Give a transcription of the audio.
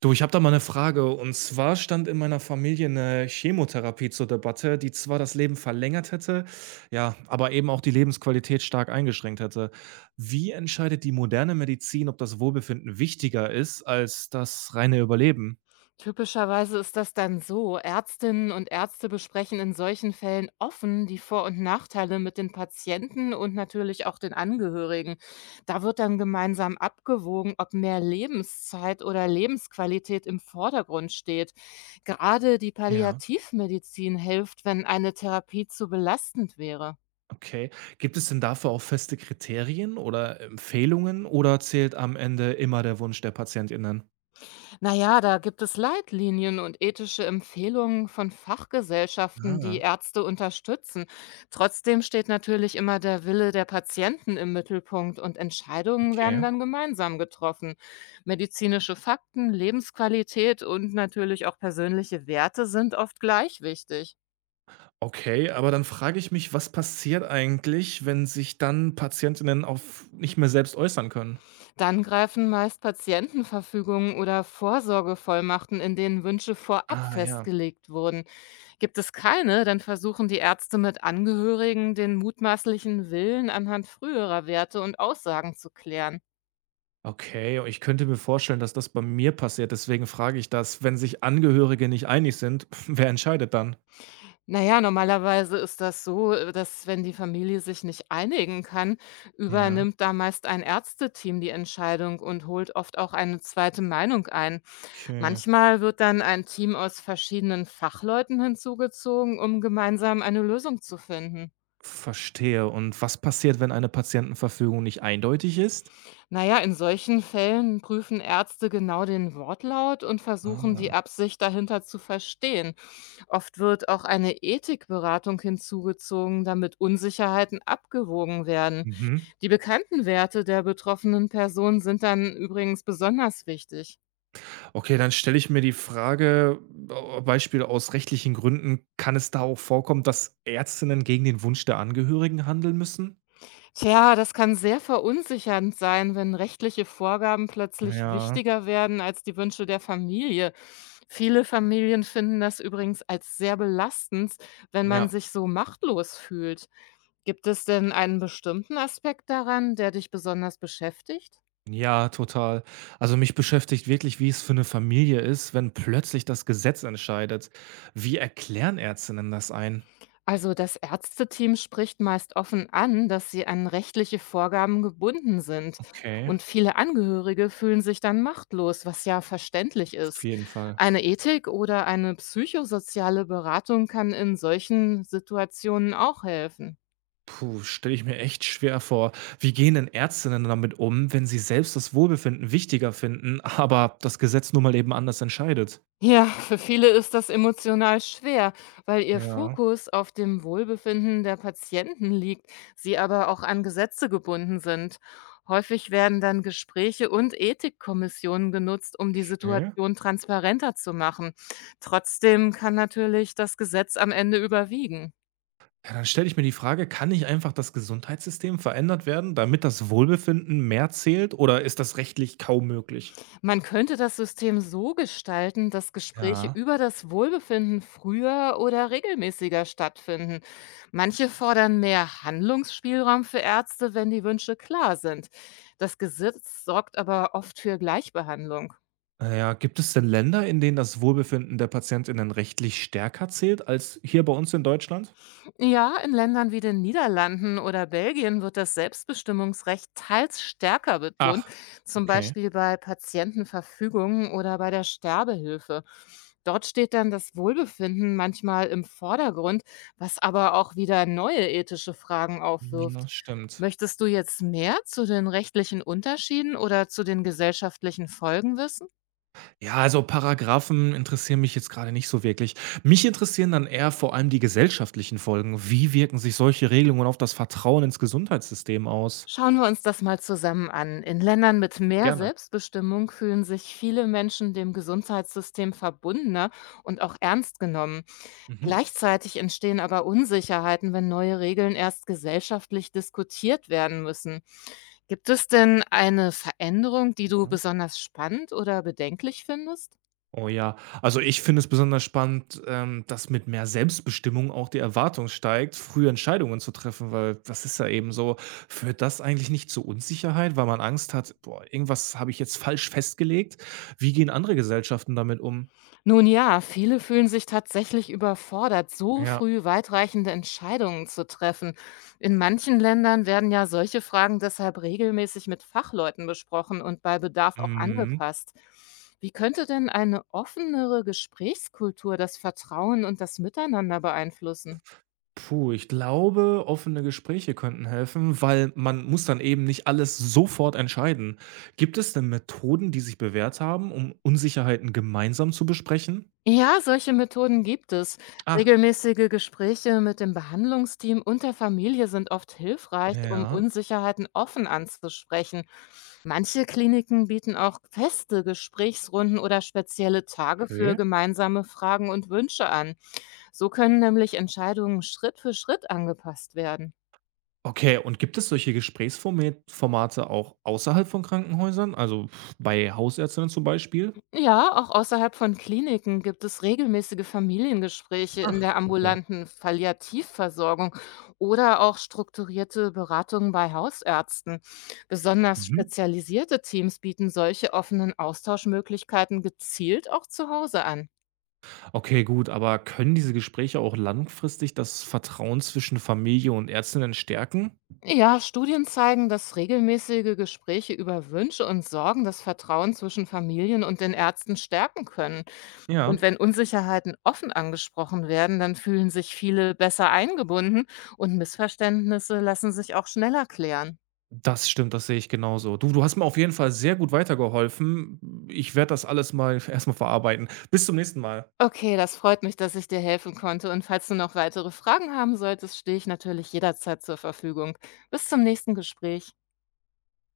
Du, ich habe da mal eine Frage. Und zwar stand in meiner Familie eine Chemotherapie zur Debatte, die zwar das Leben verlängert hätte, ja, aber eben auch die Lebensqualität stark eingeschränkt hätte. Wie entscheidet die moderne Medizin, ob das Wohlbefinden wichtiger ist als das reine Überleben? Typischerweise ist das dann so, Ärztinnen und Ärzte besprechen in solchen Fällen offen die Vor- und Nachteile mit den Patienten und natürlich auch den Angehörigen. Da wird dann gemeinsam abgewogen, ob mehr Lebenszeit oder Lebensqualität im Vordergrund steht. Gerade die Ja, Palliativmedizin hilft, wenn eine Therapie zu belastend wäre. okay. Gibt es denn dafür auch feste Kriterien oder Empfehlungen oder zählt am Ende immer der Wunsch der PatientInnen? Na ja, da gibt es Leitlinien und ethische Empfehlungen von Fachgesellschaften, die Ah, Ärzte unterstützen. Trotzdem steht natürlich immer der Wille der Patienten im Mittelpunkt und Entscheidungen werden okay. dann gemeinsam getroffen. Medizinische Fakten, Lebensqualität und natürlich auch persönliche Werte sind oft gleich wichtig. Okay, aber dann frage ich mich, was passiert eigentlich, wenn sich dann Patientinnen auf nicht mehr selbst äußern können? Dann greifen meist Patientenverfügungen oder Vorsorgevollmachten, in denen Wünsche vorab Ah ja, festgelegt wurden. Gibt es keine, dann versuchen die Ärzte mit Angehörigen den mutmaßlichen Willen anhand früherer Werte und Aussagen zu klären. okay. Ich könnte mir vorstellen, dass das bei mir passiert. Deswegen frage ich das, wenn sich Angehörige nicht einig sind, wer entscheidet dann? Naja, normalerweise ist das so, dass wenn die Familie sich nicht einigen kann, Ja, übernimmt da meist ein Ärzteteam die Entscheidung und holt oft auch eine zweite Meinung ein. okay. Manchmal wird dann ein Team aus verschiedenen Fachleuten hinzugezogen, um gemeinsam eine Lösung zu finden. Verstehe. Und was passiert, wenn eine Patientenverfügung nicht eindeutig ist? Na ja, in solchen Fällen prüfen Ärzte genau den Wortlaut und versuchen Ah. die Absicht dahinter zu verstehen. Oft wird auch eine Ethikberatung hinzugezogen, damit Unsicherheiten abgewogen werden. Mhm. Die bekannten Werte der betroffenen Person sind dann übrigens besonders wichtig. Okay, dann stelle ich mir die Frage, Beispiel aus rechtlichen Gründen, kann es da auch vorkommen, dass Ärztinnen gegen den Wunsch der Angehörigen handeln müssen? Tja, das kann sehr verunsichernd sein, wenn rechtliche Vorgaben plötzlich Ja, wichtiger werden als die Wünsche der Familie. Viele Familien finden das übrigens als sehr belastend, wenn man ja. sich so machtlos fühlt. Gibt es denn einen bestimmten Aspekt daran, der dich besonders beschäftigt? Ja, total. Also mich beschäftigt wirklich, wie es für eine Familie ist, wenn plötzlich das Gesetz entscheidet. Wie erklären Ärztinnen das ein? Also das Ärzteteam spricht meist offen an, dass sie an rechtliche Vorgaben gebunden sind. Okay, Und viele Angehörige fühlen sich dann machtlos, was ja verständlich auf ist. jeden Fall. Eine Ethik oder eine psychosoziale Beratung kann in solchen Situationen auch helfen. Puh, stelle ich mir echt schwer vor. Wie gehen denn Ärztinnen damit um, wenn sie selbst das Wohlbefinden wichtiger finden, aber das Gesetz nun mal eben anders entscheidet? Ja, für viele ist das emotional schwer, weil ihr Ja. Fokus auf dem Wohlbefinden der Patienten liegt, sie aber auch an Gesetze gebunden sind. Häufig werden dann Gespräche und Ethikkommissionen genutzt, um die Mhm. Situation transparenter zu machen. Trotzdem kann natürlich das Gesetz am Ende überwiegen. Ja, dann stelle ich mir die Frage, kann nicht einfach das Gesundheitssystem verändert werden, damit das Wohlbefinden mehr zählt oder ist das rechtlich kaum möglich? Man könnte das System so gestalten, dass Gespräche Ja. über das Wohlbefinden früher oder regelmäßiger stattfinden. Manche fordern mehr Handlungsspielraum für Ärzte, wenn die Wünsche klar sind. Das Gesetz sorgt aber oft für Gleichbehandlung. Ja, gibt es denn Länder, in denen das Wohlbefinden der PatientInnen rechtlich stärker zählt als hier bei uns in Deutschland? Ja, in Ländern wie den Niederlanden oder Belgien wird das Selbstbestimmungsrecht teils stärker betont, Ach, zum okay. Beispiel bei Patientenverfügungen oder bei der Sterbehilfe. Dort steht dann das Wohlbefinden manchmal im Vordergrund, was aber auch wieder neue ethische Fragen Hm, aufwirft. das stimmt. Möchtest du jetzt mehr zu den rechtlichen Unterschieden oder zu den gesellschaftlichen Folgen wissen? Ja, also Paragraphen interessieren mich jetzt gerade nicht so wirklich. Mich interessieren dann eher vor allem die gesellschaftlichen Folgen. Wie wirken sich solche Regelungen auf das Vertrauen ins Gesundheitssystem aus? Schauen wir uns das mal zusammen an. In Ländern mit mehr Gerne. Selbstbestimmung fühlen sich viele Menschen dem Gesundheitssystem verbundener und auch ernst genommen. Mhm. Gleichzeitig entstehen aber Unsicherheiten, wenn neue Regeln erst gesellschaftlich diskutiert werden müssen. Gibt es denn eine Veränderung, die du besonders spannend oder bedenklich findest? Oh ja, also ich finde es besonders spannend, dass mit mehr Selbstbestimmung auch die Erwartung steigt, frühe Entscheidungen zu treffen, weil das ist ja eben so. Führt das eigentlich nicht zu Unsicherheit, weil man Angst hat, boah, irgendwas habe ich jetzt falsch festgelegt? Wie gehen andere Gesellschaften damit um? Nun ja, viele fühlen sich tatsächlich überfordert, so Ja. früh weitreichende Entscheidungen zu treffen. In manchen Ländern werden ja solche Fragen deshalb regelmäßig mit Fachleuten besprochen und bei Bedarf auch Mhm. angepasst. Wie könnte denn eine offenere Gesprächskultur das Vertrauen und das Miteinander beeinflussen? Puh, ich glaube, offene Gespräche könnten helfen, weil man muss dann eben nicht alles sofort entscheiden. Gibt es denn Methoden, die sich bewährt haben, um Unsicherheiten gemeinsam zu besprechen? Ja, solche Methoden gibt es. Ah, Regelmäßige Gespräche mit dem Behandlungsteam und der Familie sind oft hilfreich, um ja, Unsicherheiten offen anzusprechen. Manche Kliniken bieten auch feste Gesprächsrunden oder spezielle Tage okay. für gemeinsame Fragen und Wünsche an. So können nämlich Entscheidungen Schritt für Schritt angepasst werden. Okay, und gibt es solche Gesprächsformate Formate auch außerhalb von Krankenhäusern, also bei Hausärztinnen zum Beispiel? Ja, auch außerhalb von Kliniken gibt es regelmäßige Familiengespräche in Ach, der okay. ambulanten Palliativversorgung oder auch strukturierte Beratungen bei Hausärzten. Besonders Mhm. spezialisierte Teams bieten solche offenen Austauschmöglichkeiten gezielt auch zu Hause an. Okay, gut, aber können diese Gespräche auch langfristig das Vertrauen zwischen Familie und Ärztinnen stärken? Ja, Studien zeigen, dass regelmäßige Gespräche über Wünsche und Sorgen das Vertrauen zwischen Familien und den Ärzten stärken können. Und Ja. wenn Unsicherheiten offen angesprochen werden, dann fühlen sich viele besser eingebunden und Missverständnisse lassen sich auch schneller klären. Das stimmt, das sehe ich genauso. Du hast mir auf jeden Fall sehr gut weitergeholfen. Ich werde das alles mal erstmal verarbeiten. Bis zum nächsten Mal. Okay, das freut mich, dass ich dir helfen konnte. Und falls du noch weitere Fragen haben solltest, stehe ich natürlich jederzeit zur Verfügung. Bis zum nächsten Gespräch.